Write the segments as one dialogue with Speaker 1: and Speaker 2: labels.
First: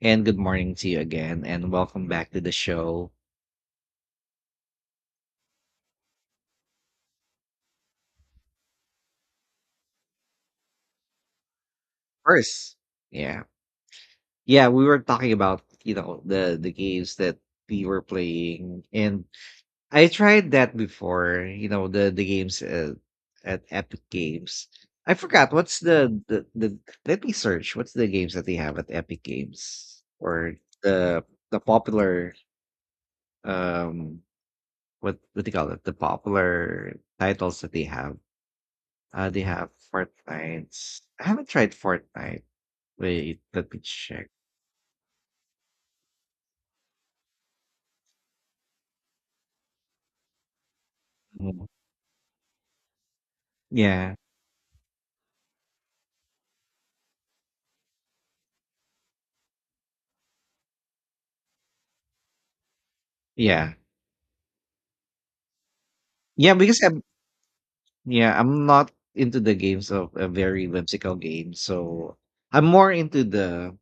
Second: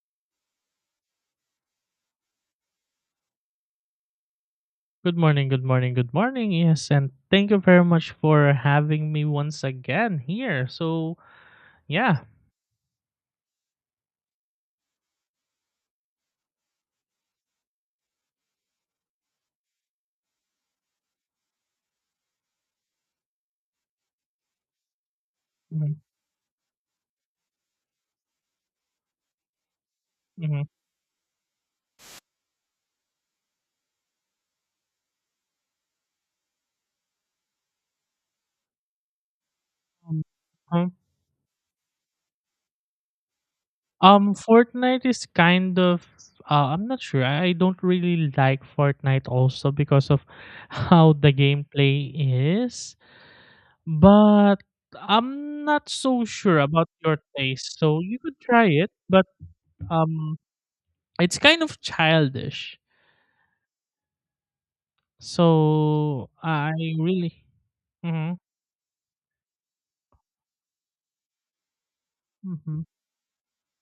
Speaker 1: And good morning to you again, and welcome back to the show.
Speaker 2: Good morning, good morning, good morning. Yes, and thank you very much for having me once again here. Yeah.
Speaker 1: First, yeah, yeah, we were talking about the games that we were playing, and I tried that before. You know the games, at Epic Games. I forgot what's
Speaker 2: Mhm,
Speaker 1: the let me search. What's the games that they have at Epic Games or
Speaker 2: mhm,
Speaker 1: the the popular um what do you call it, the popular titles that they have. They have
Speaker 2: mhm,
Speaker 1: Fortnite.
Speaker 2: mhm.
Speaker 1: I haven't tried Fortnite. Wait, let me check.
Speaker 2: Fortnite is kind of I'm not sure. I don't really like Fortnite also because of how the
Speaker 1: Mm.
Speaker 2: gameplay is,
Speaker 1: Yeah,
Speaker 2: but I'm not so sure about your taste. So, you could try it, but um it's kind of childish.
Speaker 1: yeah,
Speaker 2: So,
Speaker 1: yeah.
Speaker 2: I
Speaker 1: Because I'm
Speaker 2: really Mhm.
Speaker 1: yeah, I'm not into the games of a very whimsical game. So I'm
Speaker 2: Mhm.
Speaker 1: more into the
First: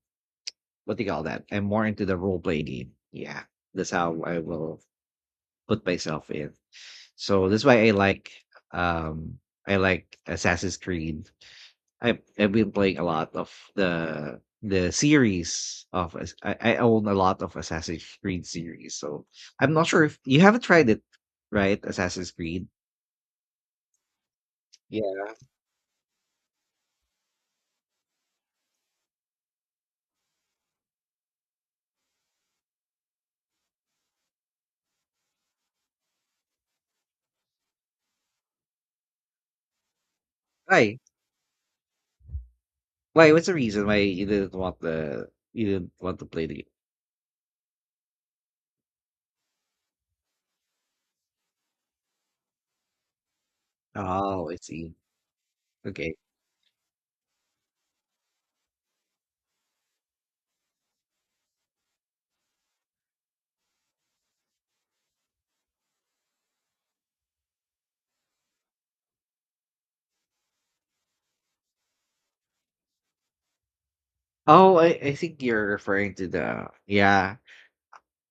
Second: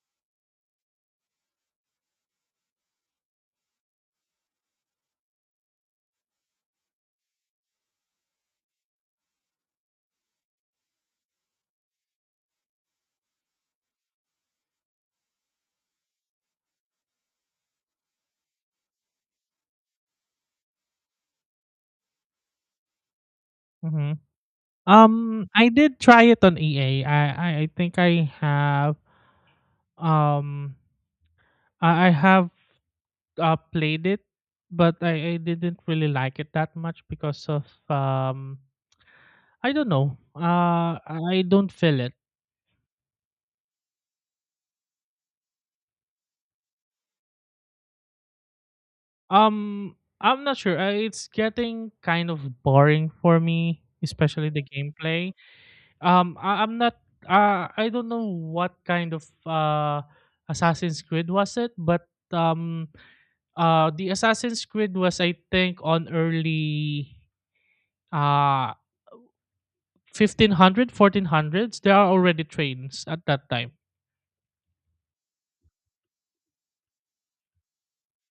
Speaker 1: what do you call that? I'm more into the role play game. Yeah, that's how I will put myself in. So that's why um I like Assassin's Creed. I've been playing a lot of the series of I own a lot of Assassin's Creed series, so I'm not sure if you haven't tried it, right? Assassin's Creed.
Speaker 2: Mhm.
Speaker 1: Yeah.
Speaker 2: I did try it on EA. I think I have um I have played it, but I didn't really like it that much because of I don't know.
Speaker 1: Why?
Speaker 2: I don't feel it.
Speaker 1: Why? What's the reason why you didn't want to play the game?
Speaker 2: I'm not sure. It's getting kind of boring for me, especially
Speaker 1: Oh, I
Speaker 2: the
Speaker 1: see.
Speaker 2: gameplay.
Speaker 1: Okay.
Speaker 2: I'm not. I don't know what kind of Assassin's Creed was it, but um the Assassin's Creed was I think on early uh 1500, fourteen hundreds. There are already trains at that time.
Speaker 1: Oh, I think you're referring to the, yeah,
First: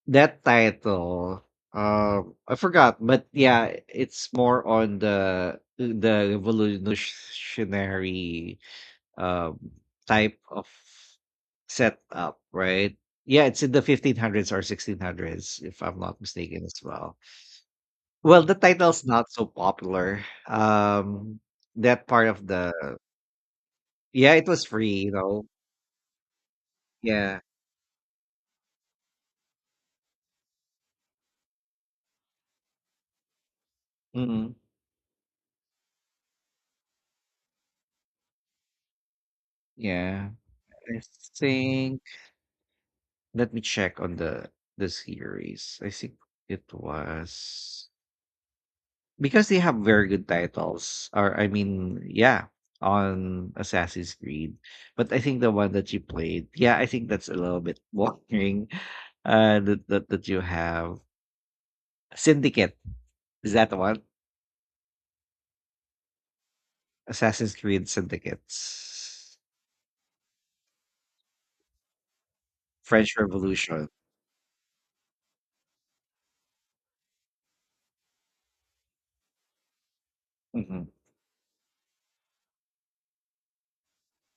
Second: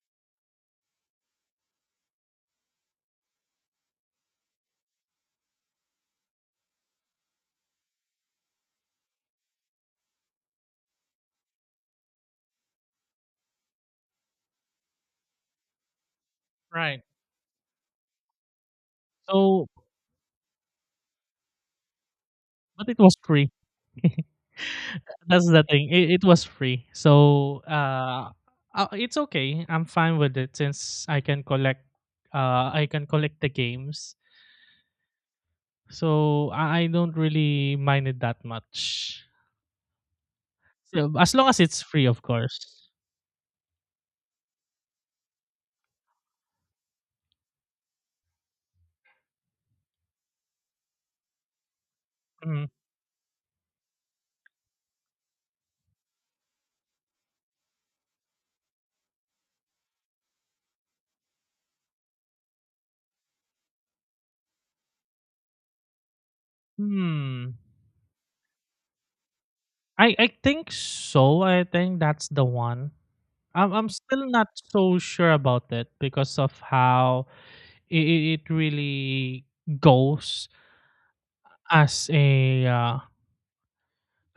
Speaker 1: that title. I forgot, but yeah, it's more on the revolutionary, uh, type of setup, right? Yeah, it's in the 1500s or 1600s, if I'm not mistaken as
Speaker 2: Right.
Speaker 1: well. Well, the title's not so
Speaker 2: So
Speaker 1: popular. That part of
Speaker 2: But
Speaker 1: the
Speaker 2: it was free.
Speaker 1: yeah, it was free, you know.
Speaker 2: That's the thing. It was free.
Speaker 1: Yeah,
Speaker 2: So it's okay. I'm fine with it since I can collect the games.
Speaker 1: mm
Speaker 2: So I don't really mind it that much.
Speaker 1: yeah. I
Speaker 2: So as long as it's
Speaker 1: think.
Speaker 2: free, of course.
Speaker 1: Let me check on the series. I think it was. Because they have very good titles, yeah,
Speaker 2: Mhm.
Speaker 1: on Assassin's Creed. But I think the one that you played, yeah, I think that's a little bit boring. That you have Syndicate, is that the one?
Speaker 2: Hmm.
Speaker 1: Assassin's Creed Syndicates,
Speaker 2: I think so. I think that's the one.
Speaker 1: French
Speaker 2: I'm
Speaker 1: Revolution.
Speaker 2: still not so sure about it because of how it, it really goes
Speaker 1: Hmm.
Speaker 2: as a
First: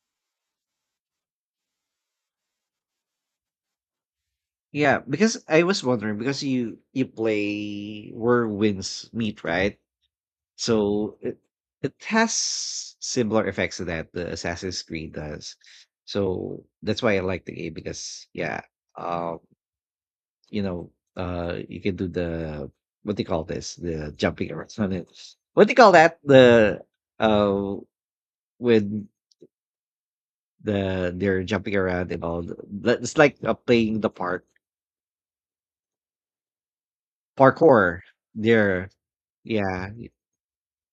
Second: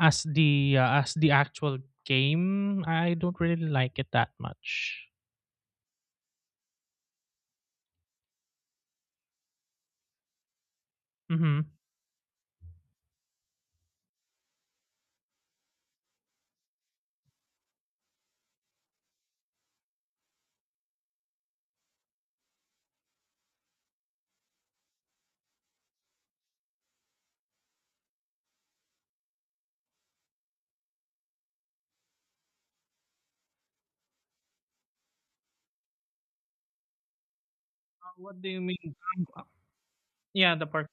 Speaker 2: as the actual game. I don't really like it that
Speaker 1: Yeah,
Speaker 2: much.
Speaker 1: because I was wondering because you play Where Winds Meet, right? So
Speaker 2: Mm-hmm.
Speaker 1: it has similar effects to that, the Assassin's Creed does. So that's why I like the game. Because yeah, um, you know, you can do the what do you call this? The jumping around on it. What do you call that? The uh, when the they're jumping around and all. It's like, playing the part parkour.
Speaker 2: What do you
Speaker 1: They're
Speaker 2: mean?
Speaker 1: yeah,
Speaker 2: Yeah, the parkour.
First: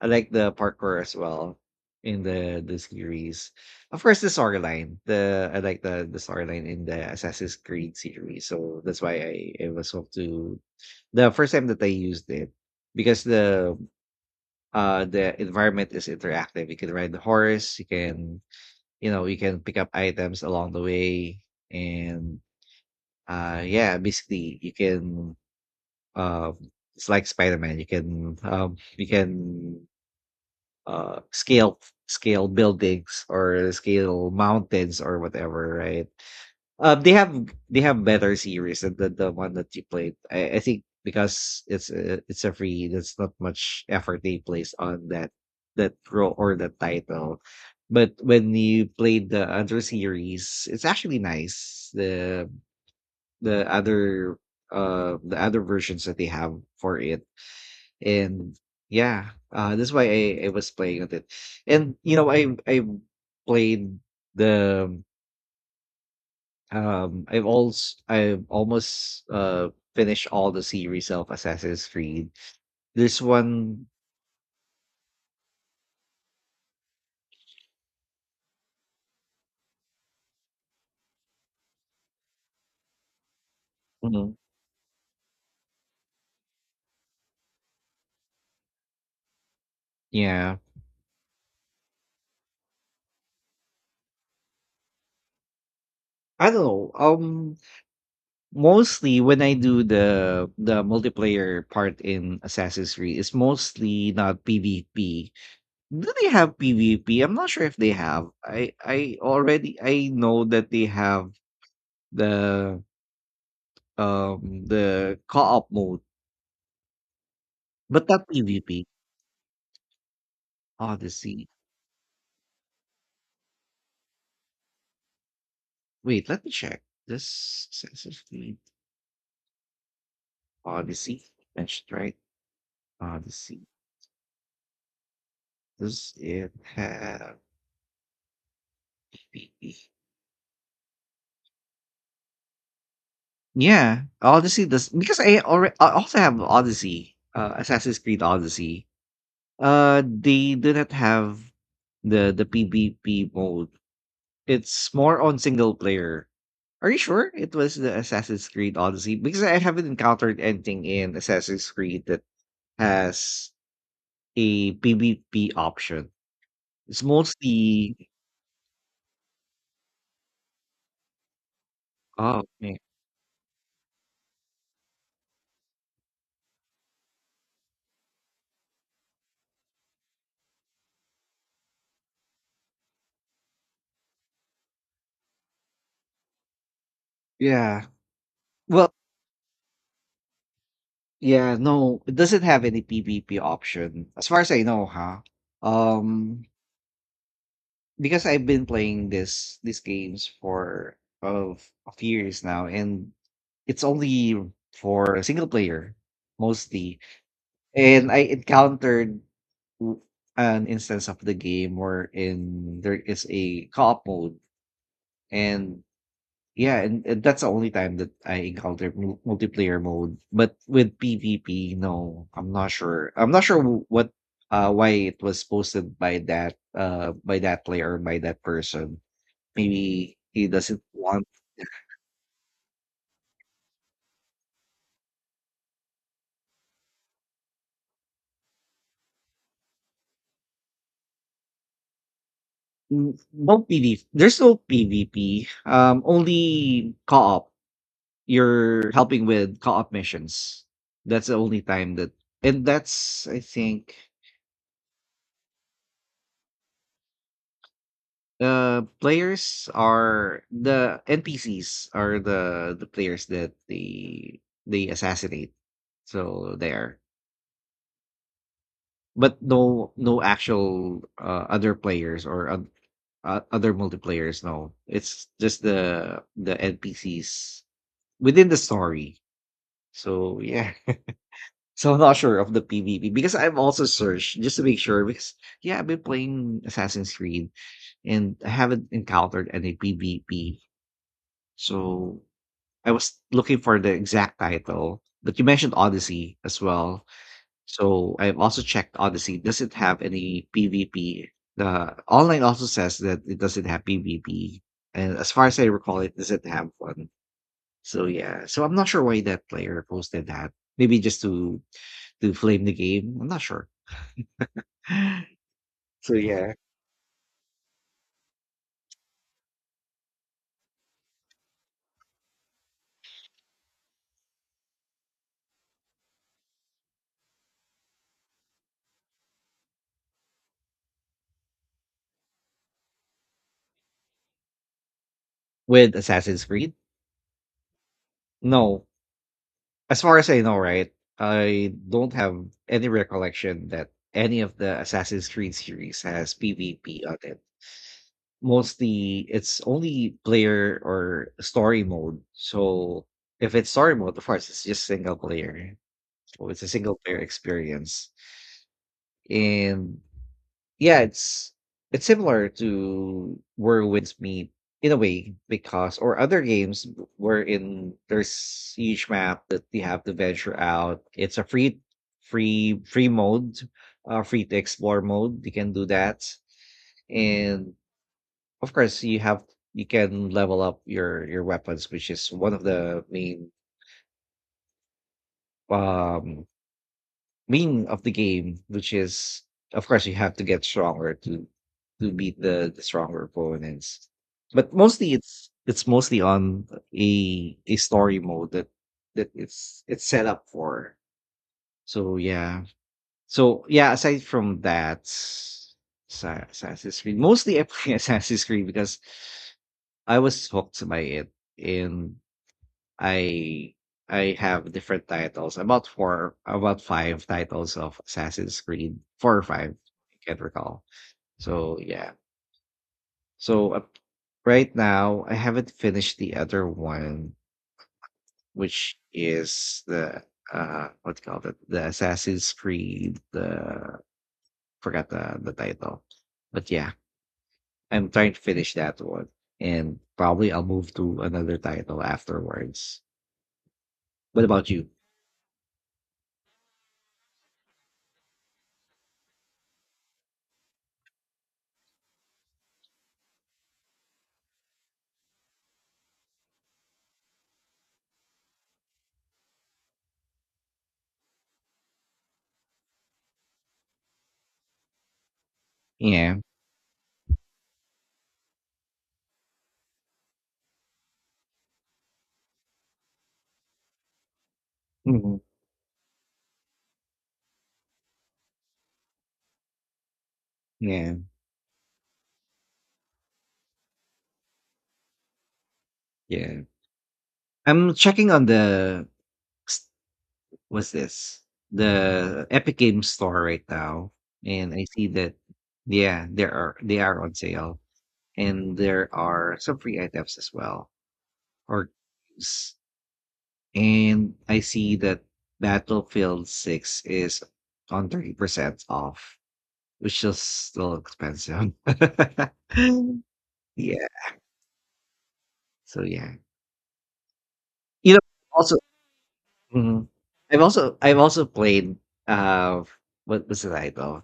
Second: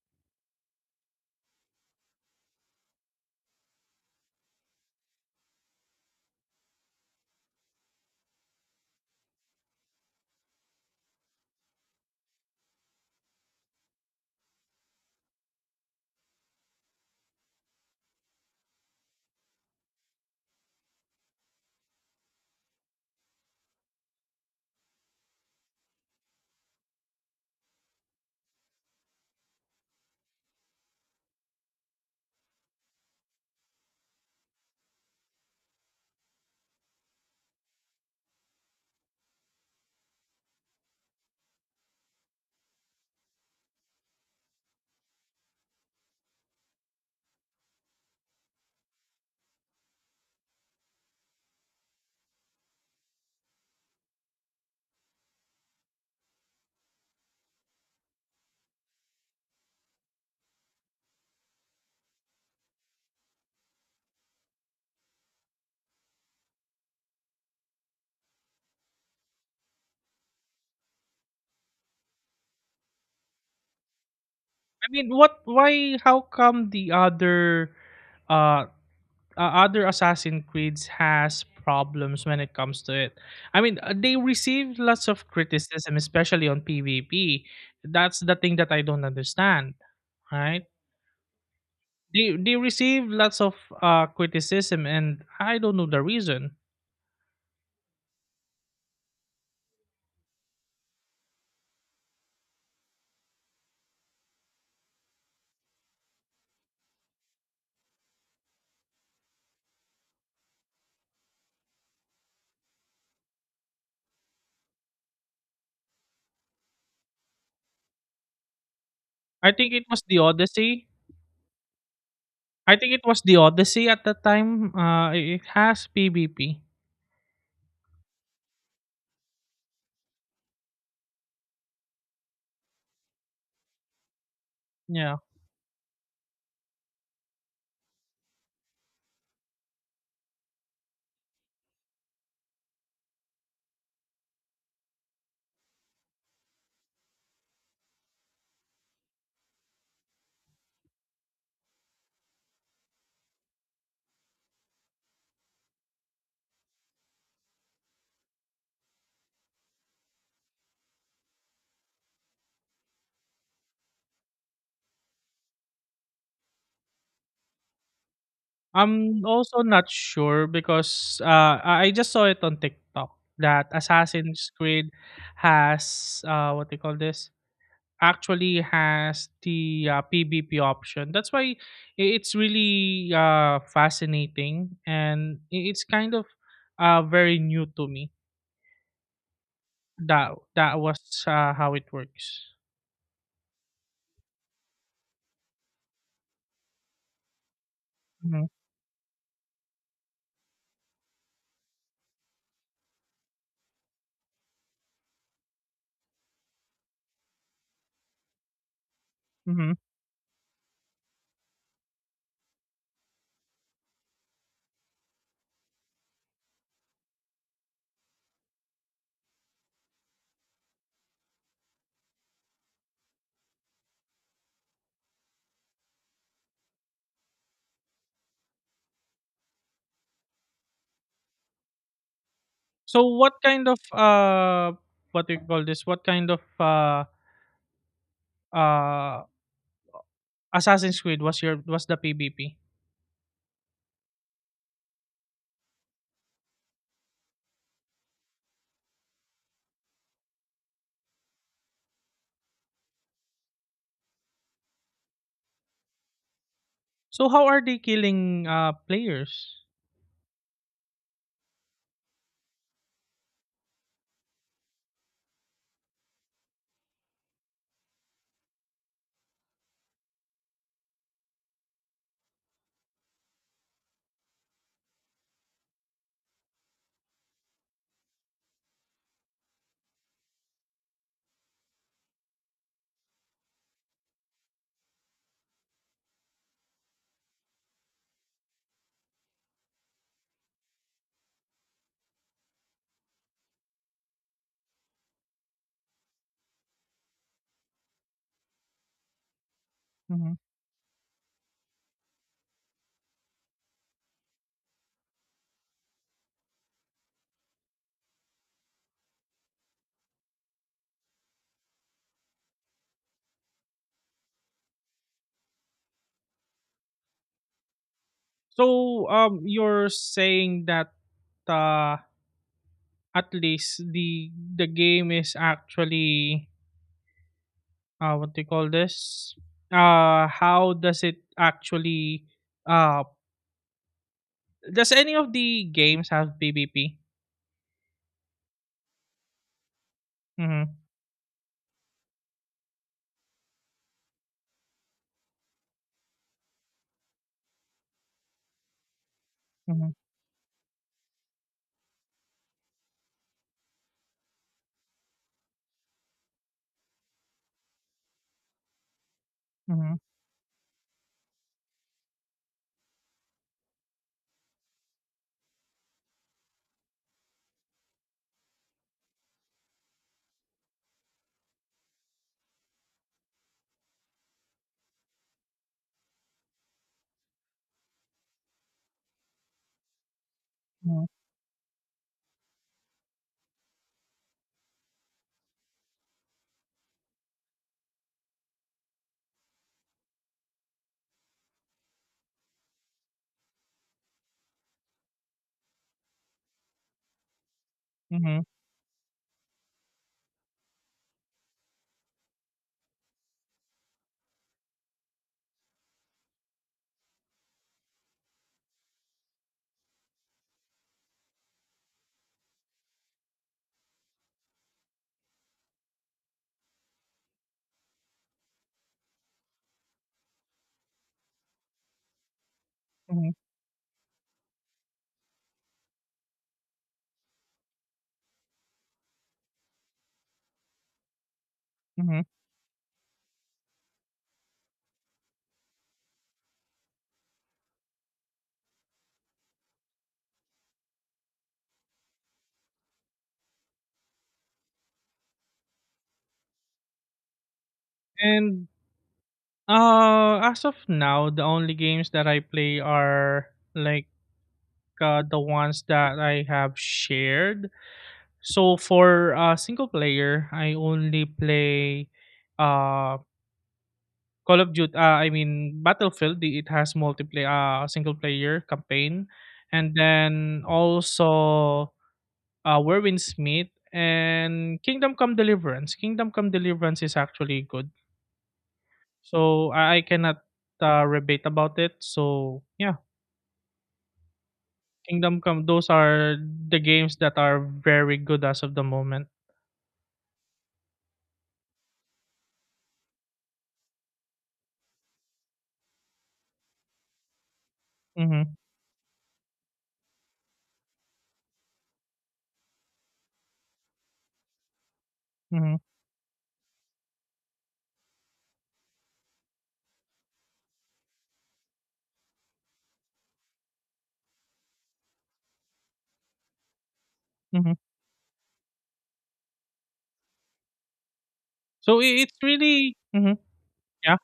Speaker 1: I like the parkour as well in the series. Of course, the storyline. The I like the storyline in the Assassin's Creed series, so that's why I was hooked to the first time that I used it, because the, the environment is interactive. You can ride the horse. You can, you know, you can pick up items along the way, and yeah, basically you can uh it's like Spider Man. You can uh scale scale buildings or scale mountains or whatever, right? um they have they have better series than the one that you played, I think, because it's a free, there's not much effort they place on that role or that title. But when you played the other series, it's actually nice, the other, the other versions that they have for it. And yeah, that's why I was playing with it. And you know, I played the I've almost finished all the series of Assassin's Creed. There's one.
Speaker 2: I mean, what? Why? How come the other uh uh, other Assassin Creeds has problems when it comes to it. I mean, they
Speaker 1: Mhm.
Speaker 2: received lots of criticism, especially on PvP. That's the thing that I don't understand,
Speaker 1: Yeah,
Speaker 2: right? They received lots of criticism, and I don't know the
Speaker 1: I
Speaker 2: reason.
Speaker 1: don't know. Mostly when I do the multiplayer part in Assassin's Creed, it's mostly not PvP. Do they have PvP? I'm not sure if they have, I already I know that they have the, the co-op mode, but not PvP.
Speaker 2: I think it was the Odyssey.
Speaker 1: Odyssey.
Speaker 2: I think it was the Odyssey at the time. It it has
Speaker 1: Wait, let me
Speaker 2: PvP.
Speaker 1: check. This sensitive Odyssey. That's right. Odyssey.
Speaker 2: Yeah.
Speaker 1: Does it have PvP? Yeah, Odyssey does, because I also have Odyssey, Assassin's Creed Odyssey. They do not have the PvP mode. It's more on single player. Are you sure it was the Assassin's Creed Odyssey? Because I haven't encountered anything in Assassin's Creed that has a PvP option. It's mostly
Speaker 2: I'm also not sure because I just saw it
Speaker 1: oh,
Speaker 2: on
Speaker 1: okay.
Speaker 2: TikTok that Assassin's Creed has what they call this actually has the PvP option. That's why it's really fascinating and it's kind of very new to
Speaker 1: Yeah.
Speaker 2: me.
Speaker 1: Well,
Speaker 2: That that was
Speaker 1: yeah,
Speaker 2: How it
Speaker 1: no, it doesn't
Speaker 2: works.
Speaker 1: have any PvP option as far as I know, huh? Um, because
Speaker 2: hmm
Speaker 1: I've been playing this these games for of of years now, and it's only for single player mostly, and I encountered
Speaker 2: hmm
Speaker 1: w- an instance of the game wherein there is a co-op mode, and yeah, and that's the only time that I encountered multiplayer mode. But with PvP, no, I'm not sure. I'm not sure what, why it was posted by that player, by that person. Maybe he doesn't want.
Speaker 2: So what kind of what do you call this? What kind of uh Assassin's Creed was the PVP.
Speaker 1: Mm, no PvP, there's no PvP, only co-op. You're helping with co-op missions. That's the only time that, and that's I think,
Speaker 2: So how are they killing players?
Speaker 1: players are, the NPCs are the players that they assassinate. So there. But no, no actual, other players or other multiplayers. No, it's just the NPCs within the story. So yeah. So I'm not sure of the PvP, because I've also searched just to make sure, because yeah, I've been playing Assassin's Creed and I haven't encountered any PvP. So I was looking for the exact title, but you mentioned Odyssey as well. So I've also checked Odyssey. Does it have
Speaker 2: Mhm.
Speaker 1: any PvP? The online also says that it doesn't have PvP. And as far as I recall, it doesn't have one. So yeah. So I'm not sure why that player posted that. Maybe just to flame the game. I'm not sure. So yeah,
Speaker 2: So you're saying that uh at least the game is actually what do you call this? How does it actually uh does any of the
Speaker 1: with
Speaker 2: games have
Speaker 1: Assassin's Creed?
Speaker 2: PVP?
Speaker 1: No. As far as I know,
Speaker 2: Mhm.
Speaker 1: right? I don't have any recollection that any of the Assassin's Creed series has PvP on it. Mostly it's
Speaker 2: Mhm.
Speaker 1: only player or story mode. So if it's story mode, of course, it's just single player. So it's a single player experience.
Speaker 2: Mhm.
Speaker 1: And yeah, it's similar to Whirlwind's Meet in a way, because or other games wherein there's huge map that you have to venture out. It's a free free mode, free to explore mode. You can do that, and of course you have you can level up
Speaker 2: Mhm.
Speaker 1: your weapons, which is one of the main um meaning of the game, which is, of course, you have to get stronger to beat the stronger opponents. But mostly, it's mostly on a story
Speaker 2: Mhm.
Speaker 1: mode that that it's set up for. So yeah, so yeah. Aside from that, Assassin's Creed. Mostly, I play Assassin's Creed because I was hooked by it, and I I have different titles, about four, about five titles of Assassin's Creed, four or five, I can't recall. So yeah,
Speaker 2: Mhm.
Speaker 1: so right now I haven't finished the other one, which is the, what do you call it, the
Speaker 2: Mhm.
Speaker 1: Assassin's Creed. The forgot the title, but yeah, I'm trying to finish that one, and probably I'll move to another title afterwards. What about you?
Speaker 2: And as of now the only games that I play are like the ones that I have shared. So for single player, I only play uh, Call of Duty. I mean
Speaker 1: Yeah.
Speaker 2: Battlefield. It has multiplayer, single player campaign, and then also Warwind Smith and Kingdom Come
Speaker 1: Mhm.
Speaker 2: Deliverance. Kingdom Come Deliverance is actually good. So I cannot
Speaker 1: Yeah.
Speaker 2: rebate about it. So yeah, Kingdom Come. Those are
Speaker 1: Yeah.
Speaker 2: the games that are
Speaker 1: I'm
Speaker 2: very
Speaker 1: checking
Speaker 2: good
Speaker 1: on
Speaker 2: as of the
Speaker 1: the
Speaker 2: moment.
Speaker 1: s- what's this? The Epic Games store right now, and I see that yeah, there are they are on sale,
Speaker 2: Mhm,
Speaker 1: and there are some free items as well, or s- and I see that
Speaker 2: mhm,
Speaker 1: Battlefield 6 is on 30% off, which is still expensive. Yeah, so yeah,
Speaker 2: mhm.
Speaker 1: you know, also mhm. I've also played,
Speaker 2: So I it's
Speaker 1: uh
Speaker 2: really
Speaker 1: what was the
Speaker 2: yeah,
Speaker 1: title?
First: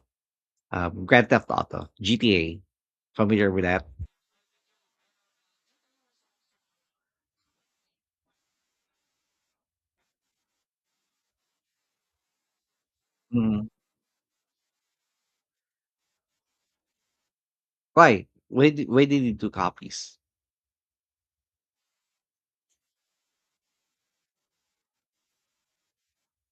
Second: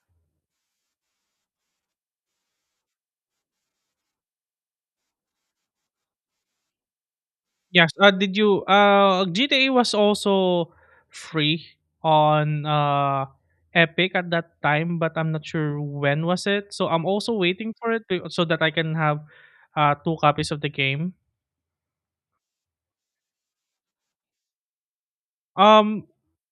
Speaker 1: Grand Theft Auto, GTA. Familiar with that?
Speaker 2: yes. Did you GTA was also free on
Speaker 1: Mm.
Speaker 2: Epic at that time, but I'm not sure when was it. So I'm also waiting for it to,
Speaker 1: Why?
Speaker 2: so that I can
Speaker 1: Why
Speaker 2: have
Speaker 1: did you do
Speaker 2: two
Speaker 1: copies?
Speaker 2: copies of the game. Um,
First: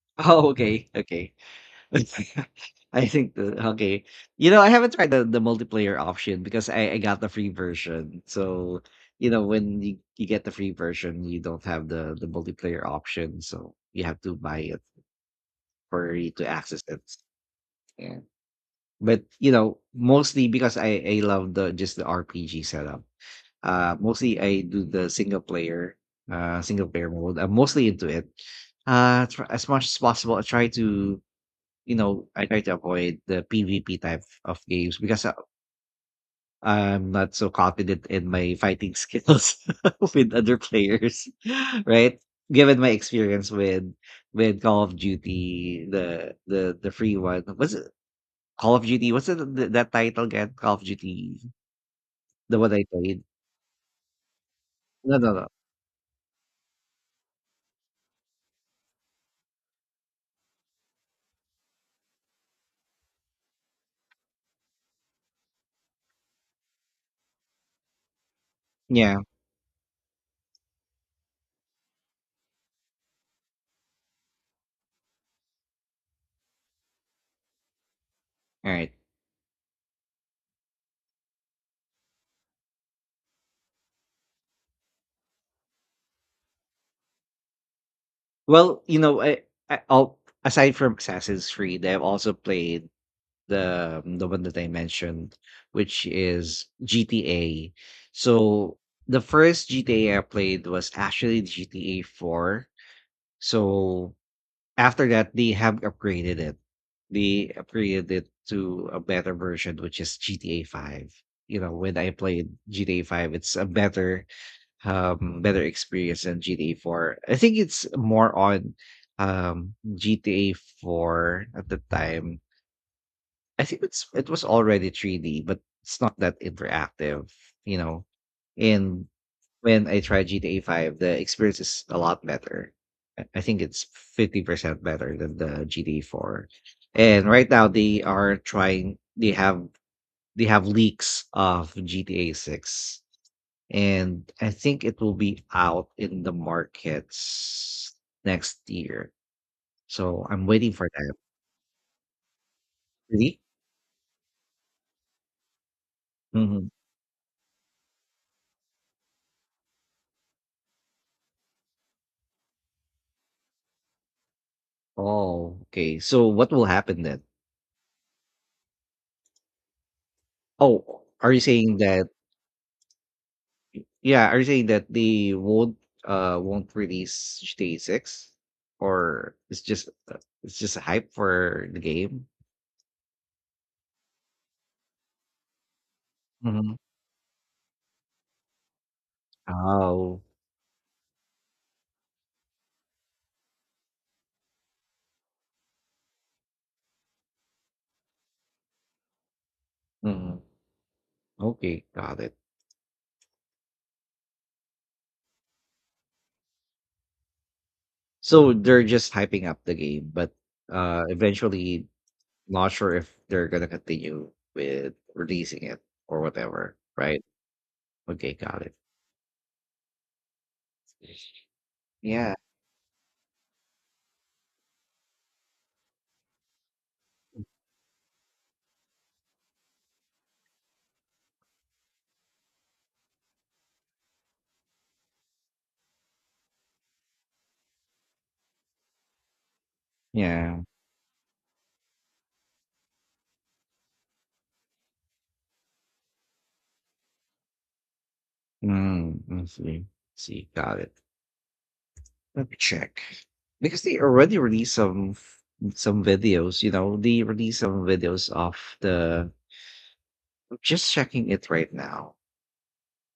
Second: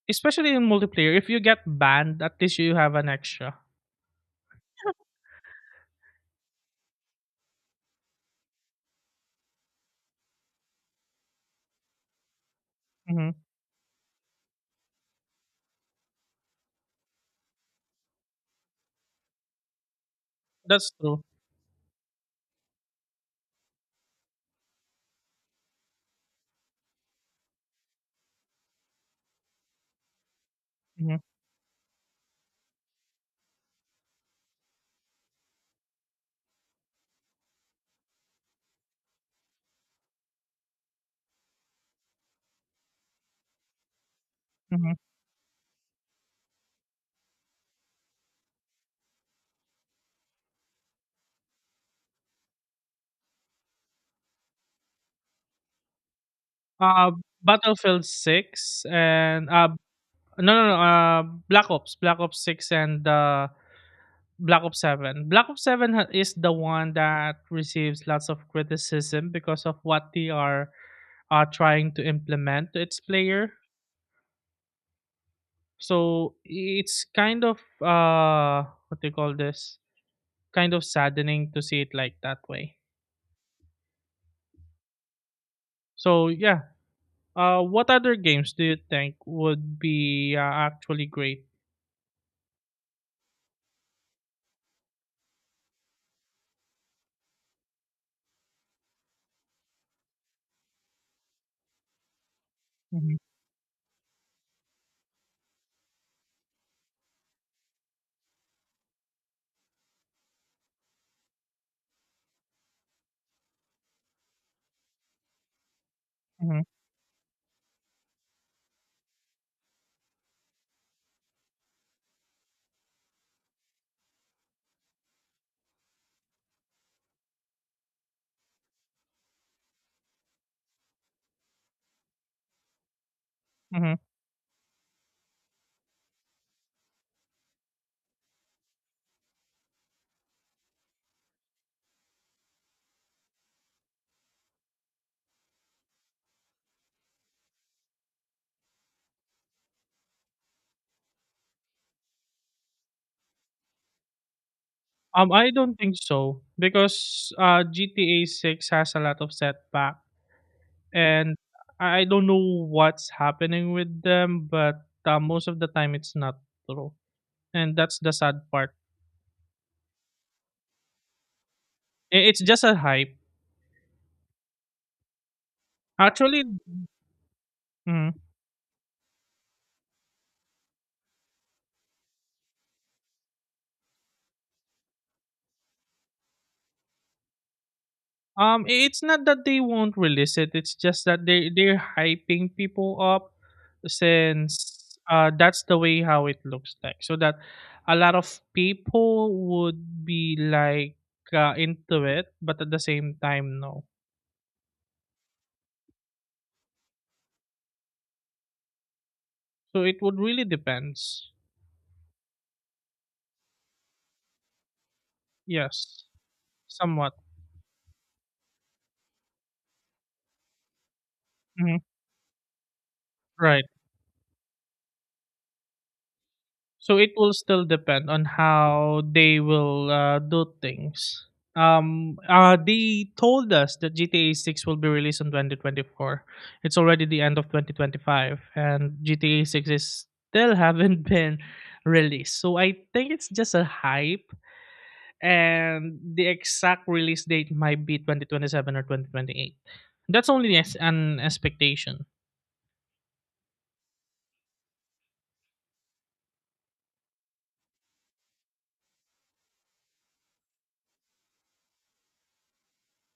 Speaker 2: Especially
Speaker 1: Oh,
Speaker 2: in
Speaker 1: okay,
Speaker 2: multiplayer, if
Speaker 1: okay.
Speaker 2: you get banned, at least you have
Speaker 1: I
Speaker 2: an
Speaker 1: think
Speaker 2: extra.
Speaker 1: okay. You know, I haven't tried the multiplayer option, because I got the free version. So, you know, when you get the free version, you don't have the multiplayer
Speaker 2: Mhm,
Speaker 1: option, so you have to buy it for you to access it. Yeah. But you know, mostly because
Speaker 2: That's
Speaker 1: I
Speaker 2: true.
Speaker 1: love the just the RPG setup. Mostly I do the single player mode. I'm mostly into it. As much as possible, I try
Speaker 2: Mhm,
Speaker 1: to, you know, I try to avoid the PvP type of games, because I'm not so confident in my fighting skills with other players, right? Given my experience with Call
Speaker 2: mhm.
Speaker 1: of Duty, the free one, was it Call of Duty? What's it, that title again? Call of Duty, the one I played. No, no, no.
Speaker 2: Uh, Battlefield Six and no, no, no, Black Ops, Black Ops 6 and, Black Ops 7. Black Ops 7 ha is the one that receives lots of
Speaker 1: Yeah.
Speaker 2: criticism because of what are trying to implement to its player. So, it's kind of,
Speaker 1: All right.
Speaker 2: what do you call this? kind of saddening to see it like that way. So, yeah, what other games do you
Speaker 1: Well, you
Speaker 2: think
Speaker 1: know,
Speaker 2: would
Speaker 1: I I'll,
Speaker 2: be,
Speaker 1: aside from
Speaker 2: actually great?
Speaker 1: Assassin's Creed, I've also played the, the one that I mentioned, which is GTA. So the first GTA I played was actually GTA 4.
Speaker 2: Mhm,
Speaker 1: So after that, they have upgraded it. They upgraded it to a better version, which is GTA 5. You know, when I played GTA 5, it's a better better experience than
Speaker 2: mhm,
Speaker 1: GTA 4. I think it's more on GTA 4 at the time. I think it was already 3D, but it's not that interactive. You know. And when I tried GTA 5, the experience is a lot better. I think it's
Speaker 2: mhm.
Speaker 1: 50% better than the GTA 4. And right now they are trying they have leaks of GTA 6, and I think it will be out in the markets next year. So I'm waiting for that. Really?
Speaker 2: I don't think so
Speaker 1: Hmm.
Speaker 2: because, GTA six has a lot of setback, and I don't know what's happening with them, but, most
Speaker 1: Oh,
Speaker 2: of the time
Speaker 1: okay.
Speaker 2: it's
Speaker 1: So
Speaker 2: not
Speaker 1: what will
Speaker 2: true,
Speaker 1: happen then?
Speaker 2: and that's the sad part.
Speaker 1: Oh, are you saying that?
Speaker 2: I It's just a hype.
Speaker 1: Yeah, are you saying that they
Speaker 2: Actually
Speaker 1: won't release GTA
Speaker 2: Mm.
Speaker 1: six, or it's just a hype for the game? Hmm.
Speaker 2: It's not that they won't
Speaker 1: Oh.
Speaker 2: release it. It's just that they're hyping people up since that's the way how it looks like. So that a lot of people would be
Speaker 1: Mhm.
Speaker 2: like
Speaker 1: Okay,
Speaker 2: into
Speaker 1: got
Speaker 2: it,
Speaker 1: it.
Speaker 2: but at the same time, no.
Speaker 1: So they're just hyping up the
Speaker 2: So it
Speaker 1: game,
Speaker 2: would
Speaker 1: but
Speaker 2: really depends.
Speaker 1: eventually, not sure if they're gonna continue with releasing it
Speaker 2: Yes,
Speaker 1: or whatever,
Speaker 2: somewhat.
Speaker 1: right? Okay, got it.
Speaker 2: Mhm.
Speaker 1: Yeah,
Speaker 2: Right. So it will still depend on how they will do things. They told us that GTA 6 will be released in 2024. It's already the end of 2025, and GTA 6 is still
Speaker 1: yeah.
Speaker 2: haven't been released. So I think it's just a hype, and the exact release date might be 2027 or
Speaker 1: Mm, I
Speaker 2: 2028.
Speaker 1: see.
Speaker 2: That's
Speaker 1: See,
Speaker 2: only as
Speaker 1: got it.
Speaker 2: an expectation,
Speaker 1: Let me check. Because they already released some videos. They released some videos of the... I'm just checking it right now.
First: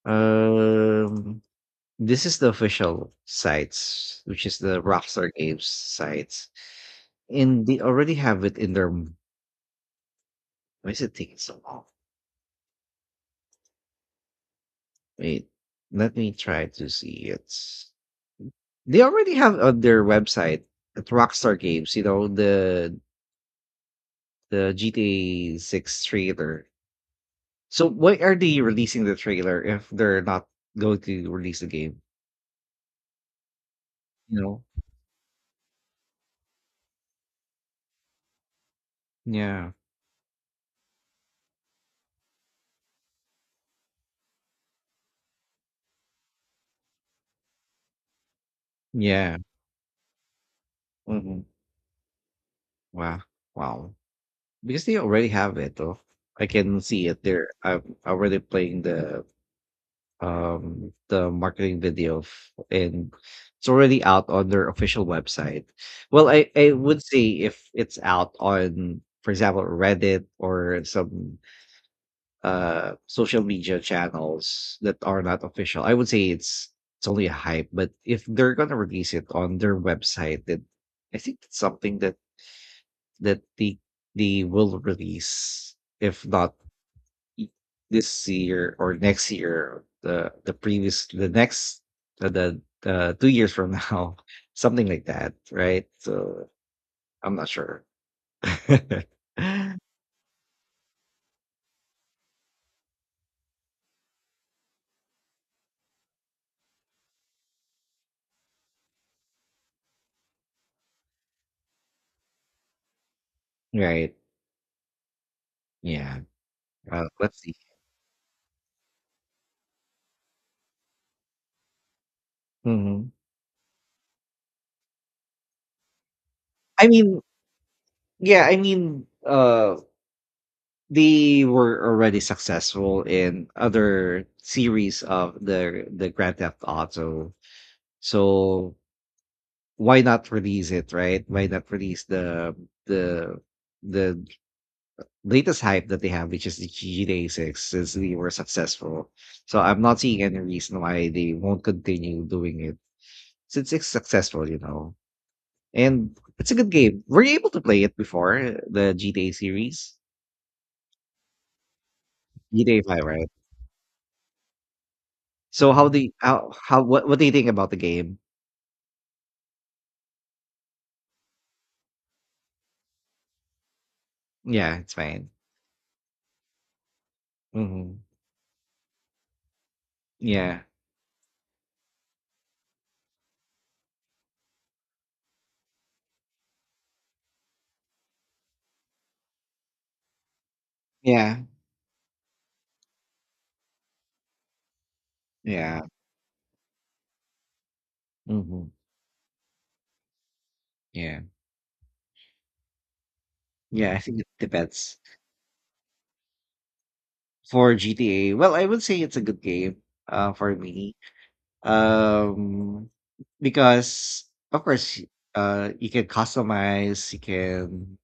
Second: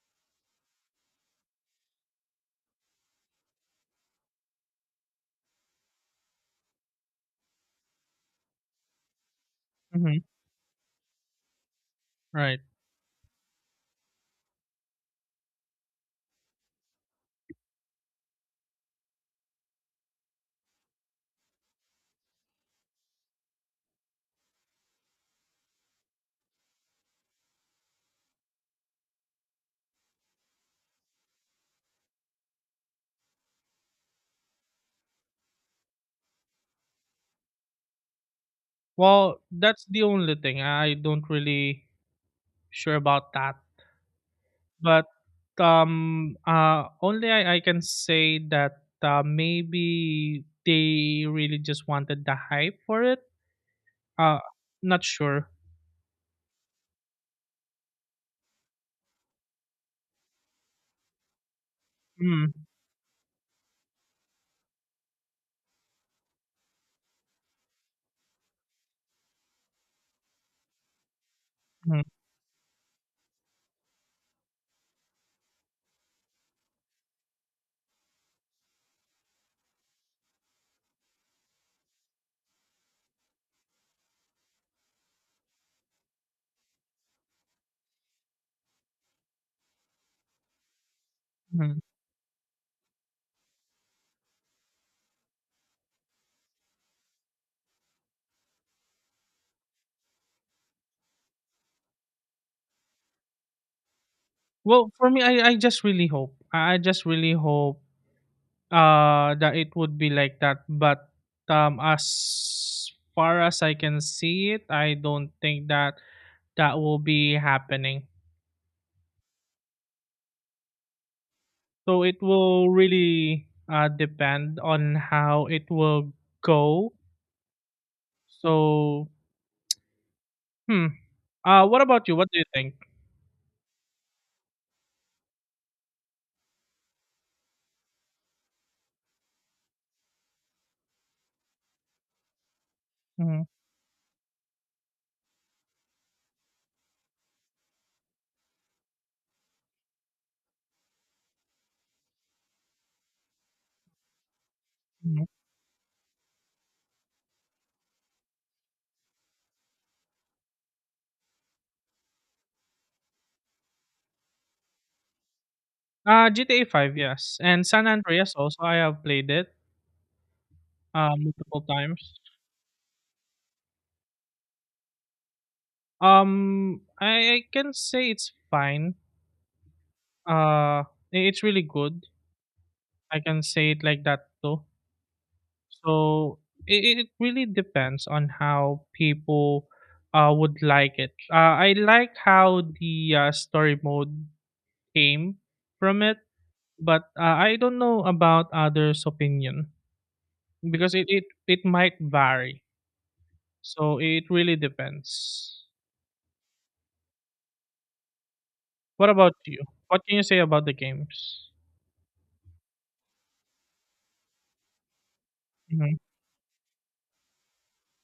Speaker 1: Um this is the official sites, which is the Rockstar Games sites. And they already have it in their... why
Speaker 2: hmm
Speaker 1: is it taking so long?
Speaker 2: right?
Speaker 1: Wait, let me try to see it. They already have on their website at Rockstar Games, you know, the GTA six trailer. So why are they releasing the trailer if they're not going to release the game? You know?
Speaker 2: Well,
Speaker 1: Yeah.
Speaker 2: that's the only thing. I don't really sure about that. But I can say that
Speaker 1: Yeah.
Speaker 2: maybe they
Speaker 1: Hmm.
Speaker 2: really just wanted the hype for it.
Speaker 1: Wow. Wow.
Speaker 2: Uh,
Speaker 1: Because they
Speaker 2: Not
Speaker 1: already
Speaker 2: sure.
Speaker 1: have it though. I can see it there. I'm already playing the marketing video
Speaker 2: Mm-hmm.
Speaker 1: f- and it's already out on their official website. Well, I would say if it's out on, for example, Reddit or some social media channels that are not official, I would say it's only a hype. But if they're gonna release it on their website, then I think it's something that that they they will release, if not y- this year or next year, the previous, the
Speaker 2: Mm-hmm.
Speaker 1: next, the 2 years from now. Something like that, right? So I'm not sure.
Speaker 2: Well, for me, I just really hope. I just really hope that it would be like that. But as far as I can
Speaker 1: Right.
Speaker 2: see it, I don't think that
Speaker 1: Yeah.
Speaker 2: that will be
Speaker 1: Let's see.
Speaker 2: happening. So it will
Speaker 1: Hmm.
Speaker 2: really depend on how it will
Speaker 1: i
Speaker 2: go.
Speaker 1: mean yeah,
Speaker 2: So, hmm.
Speaker 1: they
Speaker 2: What
Speaker 1: were
Speaker 2: about you?
Speaker 1: already
Speaker 2: What do you think?
Speaker 1: successful in other series of the Grand Theft Auto. So why not release it, right? Why not release the
Speaker 2: hmm
Speaker 1: the latest hype that they have, which is the GTA 6, since they were successful. So I'm not seeing any reason why they won't continue doing it, since it's successful, you know.
Speaker 2: hmm
Speaker 1: And it's a good game. Were you able to play it before the GTA series? GTA 5, right? So
Speaker 2: GTA
Speaker 1: how
Speaker 2: 5,
Speaker 1: what do you
Speaker 2: yes.
Speaker 1: think
Speaker 2: And
Speaker 1: about the
Speaker 2: San
Speaker 1: game?
Speaker 2: Andreas also, I have played it multiple times.
Speaker 1: Yeah, it's fine.
Speaker 2: I can
Speaker 1: Hmm.
Speaker 2: say it's fine.
Speaker 1: Yeah,
Speaker 2: Uh, i- it's really good. I can say it like that too. So it really depends on how people would like it.
Speaker 1: yeah,
Speaker 2: I like how the story mode came
Speaker 1: yeah.
Speaker 2: from it, but I don't know about
Speaker 1: Hmm.
Speaker 2: others' opinion because
Speaker 1: Yeah,
Speaker 2: it might vary.
Speaker 1: yeah. I
Speaker 2: So
Speaker 1: think it
Speaker 2: it really
Speaker 1: depends
Speaker 2: depends.
Speaker 1: for GTA. Well, I would say
Speaker 2: What
Speaker 1: it's a
Speaker 2: about
Speaker 1: good
Speaker 2: you?
Speaker 1: game.
Speaker 2: What can you say
Speaker 1: For
Speaker 2: about the
Speaker 1: me,
Speaker 2: games?
Speaker 1: um because, of course, you
Speaker 2: Mhm,
Speaker 1: can customize. You can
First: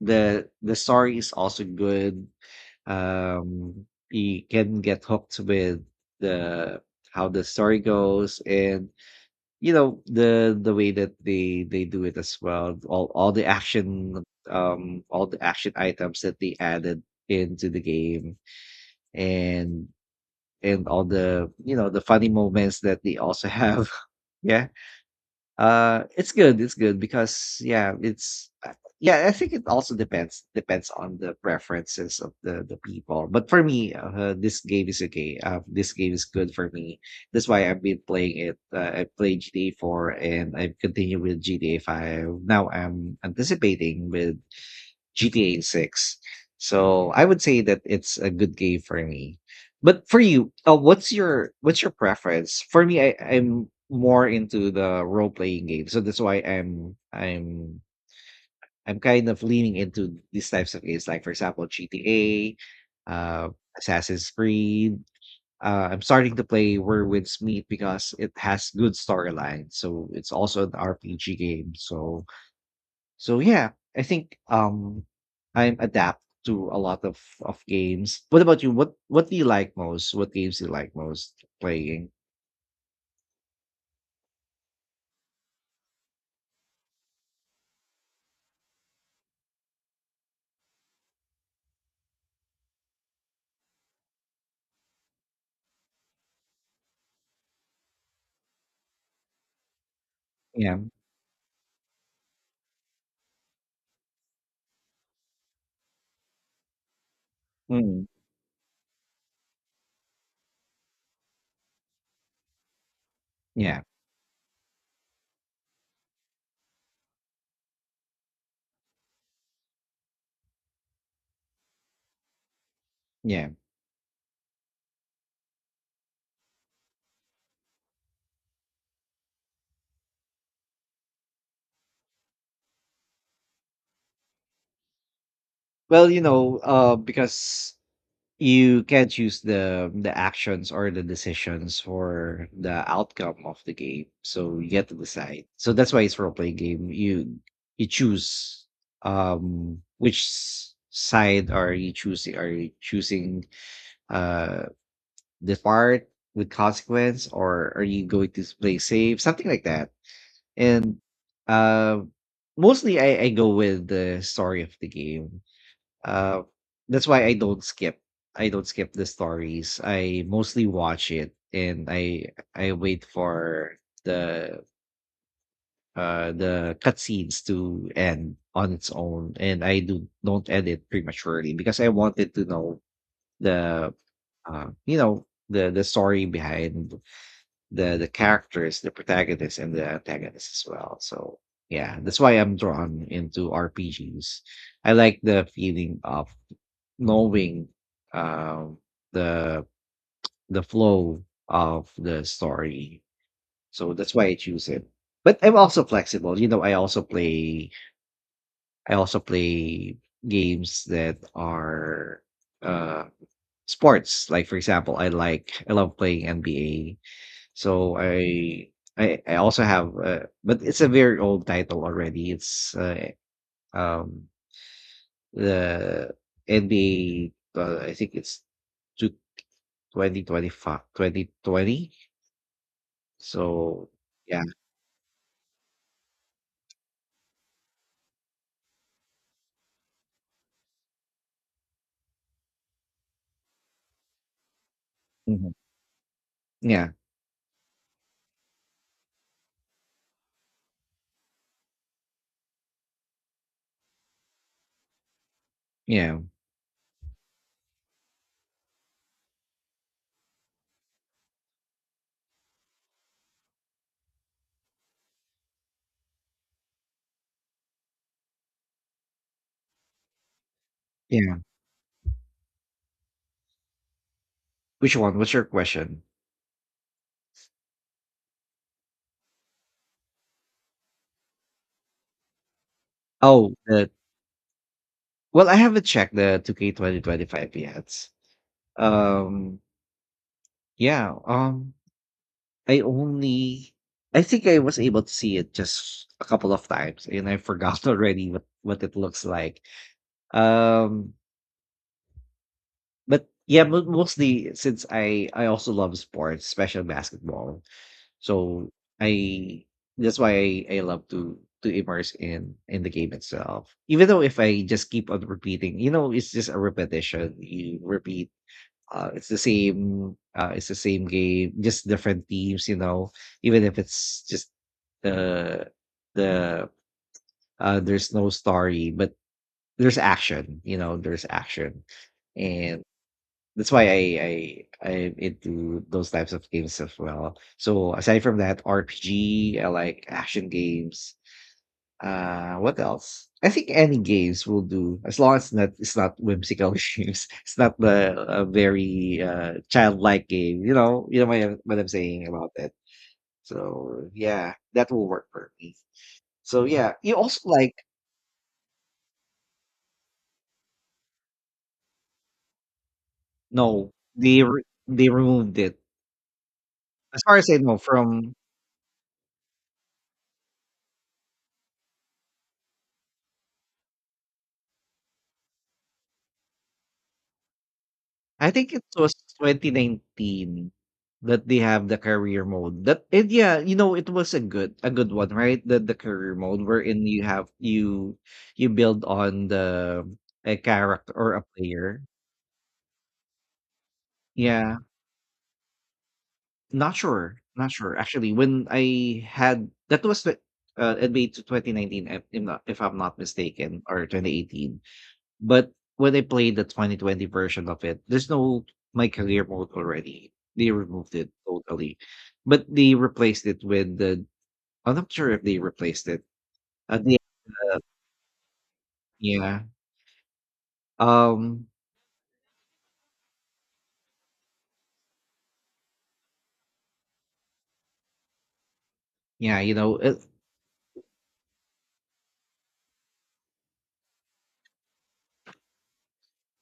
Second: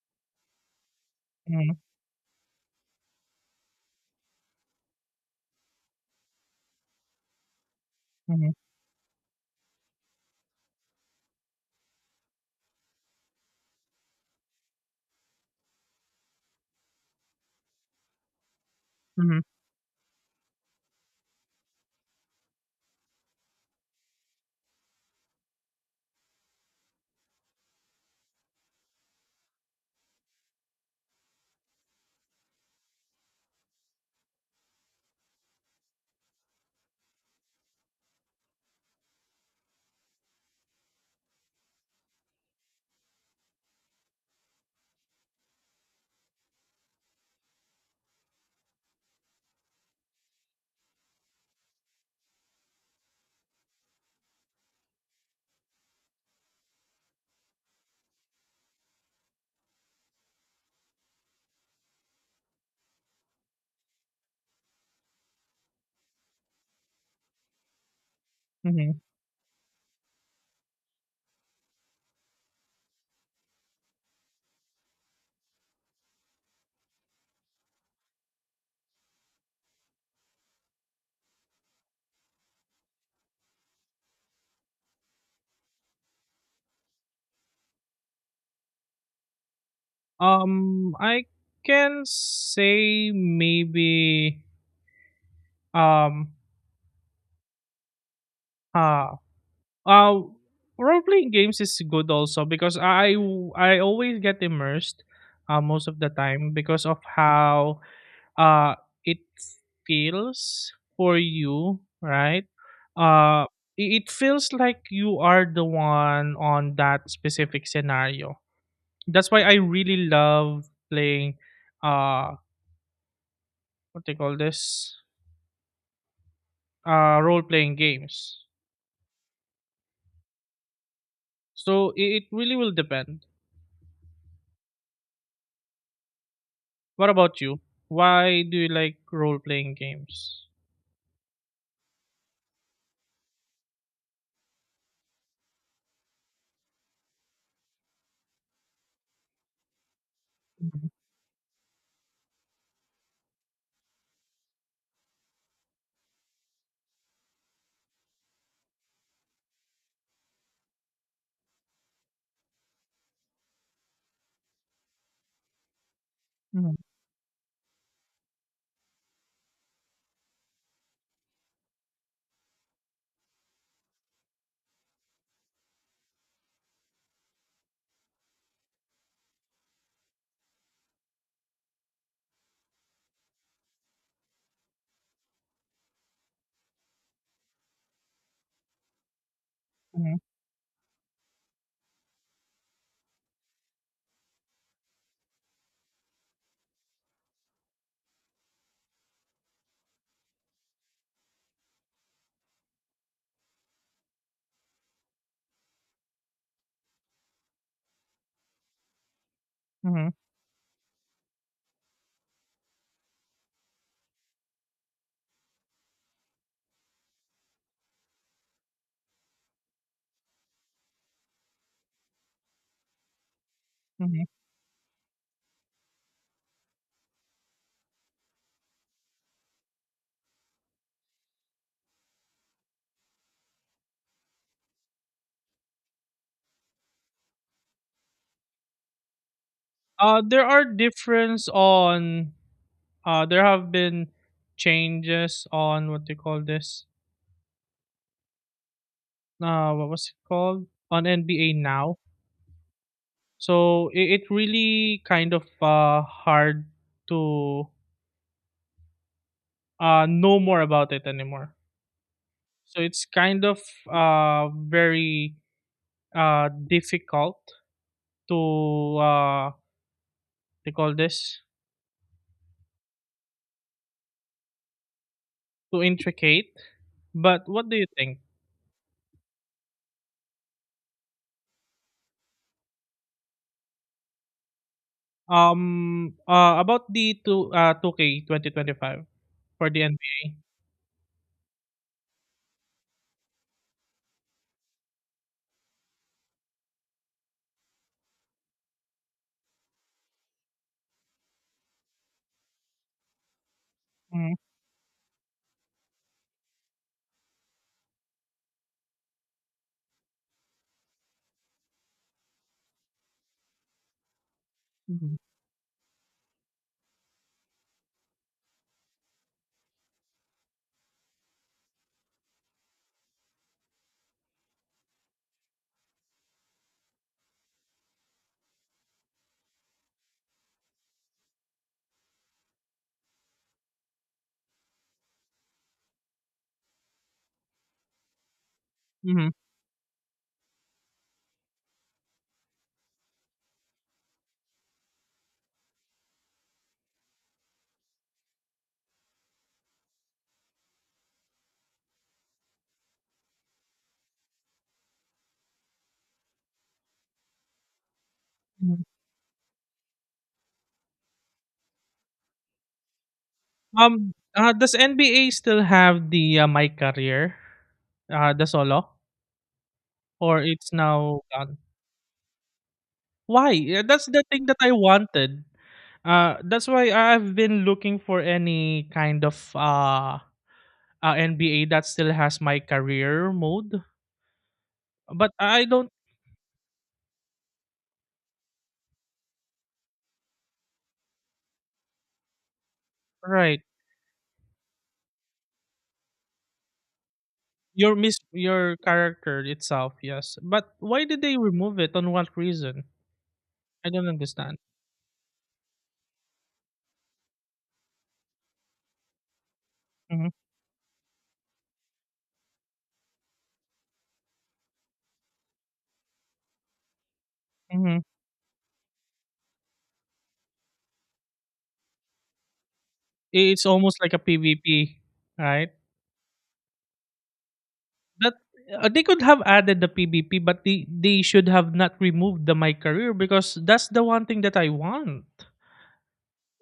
Speaker 1: The story is also
Speaker 2: mhm,
Speaker 1: good. You can get hooked with the how the story goes,
Speaker 2: mhm,
Speaker 1: and you know the way that they do it as well. All the action, all the action items that they added into the game,
Speaker 2: mhm,
Speaker 1: and all the the funny moments that they also have. Yeah. It's good. It's good because yeah, it's yeah. I think it also depends on the preferences of the people. But for me, this game is okay. This game is good for me. That's why I've been playing it. I played GTA Four, and I've continued with GTA Five. Now I'm anticipating with GTA 6. So I would say that it's a good game for me. But for you, what's your preference? For me, I'm more into the role playing game, so that's why I'm kind of leaning into these types of games, like, for example, GTA, uh, Assassin's Creed. I'm starting to play Where Winds Meet because it has good
Speaker 2: mhm.
Speaker 1: storyline, so it's also an RPG game. So yeah, I think I'm adapt to a lot of games. What about you? What do you like most? What games do you like most playing?
Speaker 2: I can say maybe um, uh, Uh,
Speaker 1: Yeah.
Speaker 2: role playing games is good also because I always get immersed most of the time because of how
Speaker 1: Mm.
Speaker 2: uh it feels for you, right? Uh,
Speaker 1: Yeah.
Speaker 2: it feels like you are the one on that specific scenario. That's why I really love playing uh
Speaker 1: Yeah.
Speaker 2: what they call this role playing games. So it really will depend.
Speaker 1: Well,
Speaker 2: What
Speaker 1: because
Speaker 2: about you? Why do you
Speaker 1: you
Speaker 2: like
Speaker 1: can not choose
Speaker 2: role-playing
Speaker 1: the
Speaker 2: games?
Speaker 1: actions or the decisions for the outcome of the game. So you get to decide. So that's why it's role playing game. You choose, which
Speaker 2: Mhm,
Speaker 1: side are you choosing? Are you choosing, uh depart with consequence, or are you going to play safe, something like that? And uh, mostly, I go with the story of the game. uh,
Speaker 2: mhm,
Speaker 1: that's why I don't skip the stories. I mostly watch it, and I wait for the the cutscenes to end on its own, and I do don't edit prematurely, because I wanted to know the the story behind the characters, the protagonists, and the
Speaker 2: mhm,
Speaker 1: antagonists as well. So yeah, that's why I'm drawn into RPGs. I like the feeling of knowing, um, the flow of the story. So that's why I choose it. But I'm also flexible. You know, I also play, I also play
Speaker 2: mhm,
Speaker 1: games that are uh sports. Like, for example, I love playing NBA, so I also have, but it's a very old title already. It's,
Speaker 2: mhm.
Speaker 1: um the NBA, I think it's two 2025, 2020. So yeah.
Speaker 2: There are difference on there have been changes
Speaker 1: Mhm.
Speaker 2: on
Speaker 1: Yeah.
Speaker 2: what was it called on NBA now. So it really kind of
Speaker 1: Yeah.
Speaker 2: hard to know more about it anymore. So it's kind of very difficult to they call
Speaker 1: Yeah.
Speaker 2: this
Speaker 1: Which one? What's your
Speaker 2: too
Speaker 1: question?
Speaker 2: intricate, but what do you think?
Speaker 1: Oh, the well, I haven't checked the 2K
Speaker 2: About the two
Speaker 1: 2025 yet.
Speaker 2: 2K 2025
Speaker 1: Um
Speaker 2: for the NBA.
Speaker 1: yeah, I only I think I was able to see it just a couple of times, and I forgot already what it looks like. Um but yeah,
Speaker 2: Mhm,
Speaker 1: mostly, since I also love sports, especially basketball. So I That's why I love to immerse in the game itself. Even though if I just keep
Speaker 2: mhm,
Speaker 1: on repeating, it's just a repetition. You repeat, it's the same, game, just different teams. Even if it's just, the the there's no story, but there's action. You know, there's action. And that's why I'm into those types of games as well. So aside from that
Speaker 2: mhm,
Speaker 1: RPG, I like action games. What else? I think any games will do, as long as not it's not whimsical games. It's not the A very childlike game. You know, what I'm saying about that. So yeah, that will work for me. So yeah, you also like...
Speaker 2: mhm.
Speaker 1: No,
Speaker 2: Does
Speaker 1: they
Speaker 2: NBA
Speaker 1: removed
Speaker 2: still
Speaker 1: it.
Speaker 2: have the My
Speaker 1: As
Speaker 2: Career,
Speaker 1: far as I know, from...
Speaker 2: the solo, or it's now gone? Why? Yeah, that's the thing that I wanted. That's why I've been looking for
Speaker 1: I think it
Speaker 2: any
Speaker 1: was
Speaker 2: kind of
Speaker 1: 2019 that they
Speaker 2: NBA that
Speaker 1: have the
Speaker 2: still has
Speaker 1: career
Speaker 2: My
Speaker 1: mode. That and
Speaker 2: Career
Speaker 1: Yeah, you
Speaker 2: mode,
Speaker 1: know, it was a good one,
Speaker 2: but
Speaker 1: right?
Speaker 2: I
Speaker 1: The
Speaker 2: don't.
Speaker 1: the career mode, wherein you have, you build on the a character or a player.
Speaker 2: Right.
Speaker 1: Yeah. Not sure. Not
Speaker 2: Your
Speaker 1: sure.
Speaker 2: miss
Speaker 1: Actually, when
Speaker 2: your
Speaker 1: I
Speaker 2: character
Speaker 1: had,
Speaker 2: itself,
Speaker 1: that was
Speaker 2: yes.
Speaker 1: the
Speaker 2: But why did
Speaker 1: NBA
Speaker 2: they
Speaker 1: to
Speaker 2: remove it?
Speaker 1: 2019,
Speaker 2: On what
Speaker 1: if not, if
Speaker 2: reason?
Speaker 1: I'm not mistaken,
Speaker 2: I don't
Speaker 1: or
Speaker 2: understand.
Speaker 1: 2018. But when I played the 2020 version of it, there's no my career mode
Speaker 2: Mhm,
Speaker 1: already. They removed it totally, but they replaced it with the... I'm not sure if they replaced it. Uh, they-
Speaker 2: mhm.
Speaker 1: yeah. Um.
Speaker 2: It's almost like a PvP, right? That they could have
Speaker 1: Yeah. You
Speaker 2: added the
Speaker 1: know. It...
Speaker 2: PvP, but they should have not removed the my career because that's the one thing that I want.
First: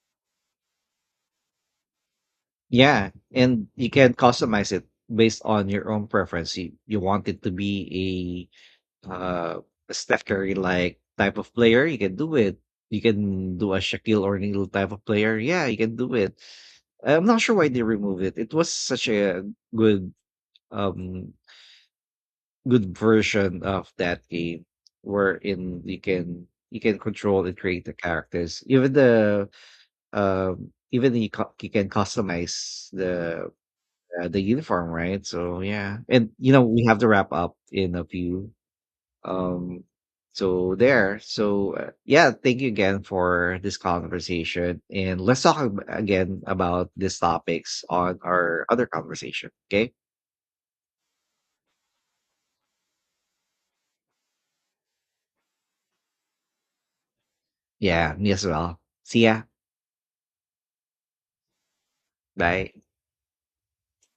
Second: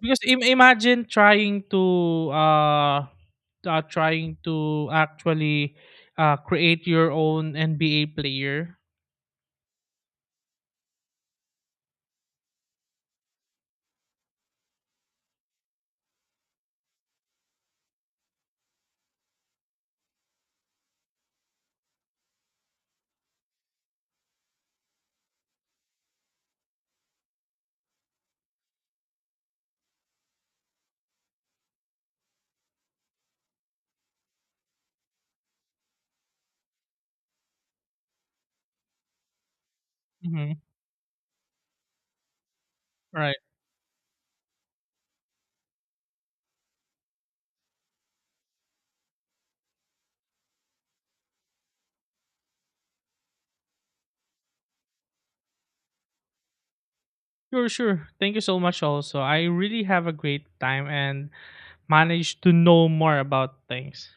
Speaker 2: Because imagine trying to uh,
Speaker 1: yeah, and you can
Speaker 2: trying
Speaker 1: customize it
Speaker 2: to
Speaker 1: based on
Speaker 2: actually
Speaker 1: your own preference. You,
Speaker 2: create
Speaker 1: you
Speaker 2: your
Speaker 1: want it to
Speaker 2: own NBA
Speaker 1: be,
Speaker 2: player.
Speaker 1: uh Steph Curry like type of player, you can do it. You can do a Shaquille O'Neal type of player. Yeah, you can do it. I'm not sure why they removed it. It was such a good, um good version of that game, wherein you can control and create the characters. Even the even you, you can customize the uniform, right? So yeah, and you know, we have to wrap up in a few, um
Speaker 2: hmm
Speaker 1: so there. Yeah, thank you again
Speaker 2: Right.
Speaker 1: for this conversation, and let's talk again about these topics on our other conversation, okay?
Speaker 2: Sure, sure.
Speaker 1: Yeah, me
Speaker 2: Thank you
Speaker 1: as
Speaker 2: so
Speaker 1: well.
Speaker 2: much also.
Speaker 1: See ya.
Speaker 2: I really have a great time and managed to
Speaker 1: Bye.
Speaker 2: know more about things.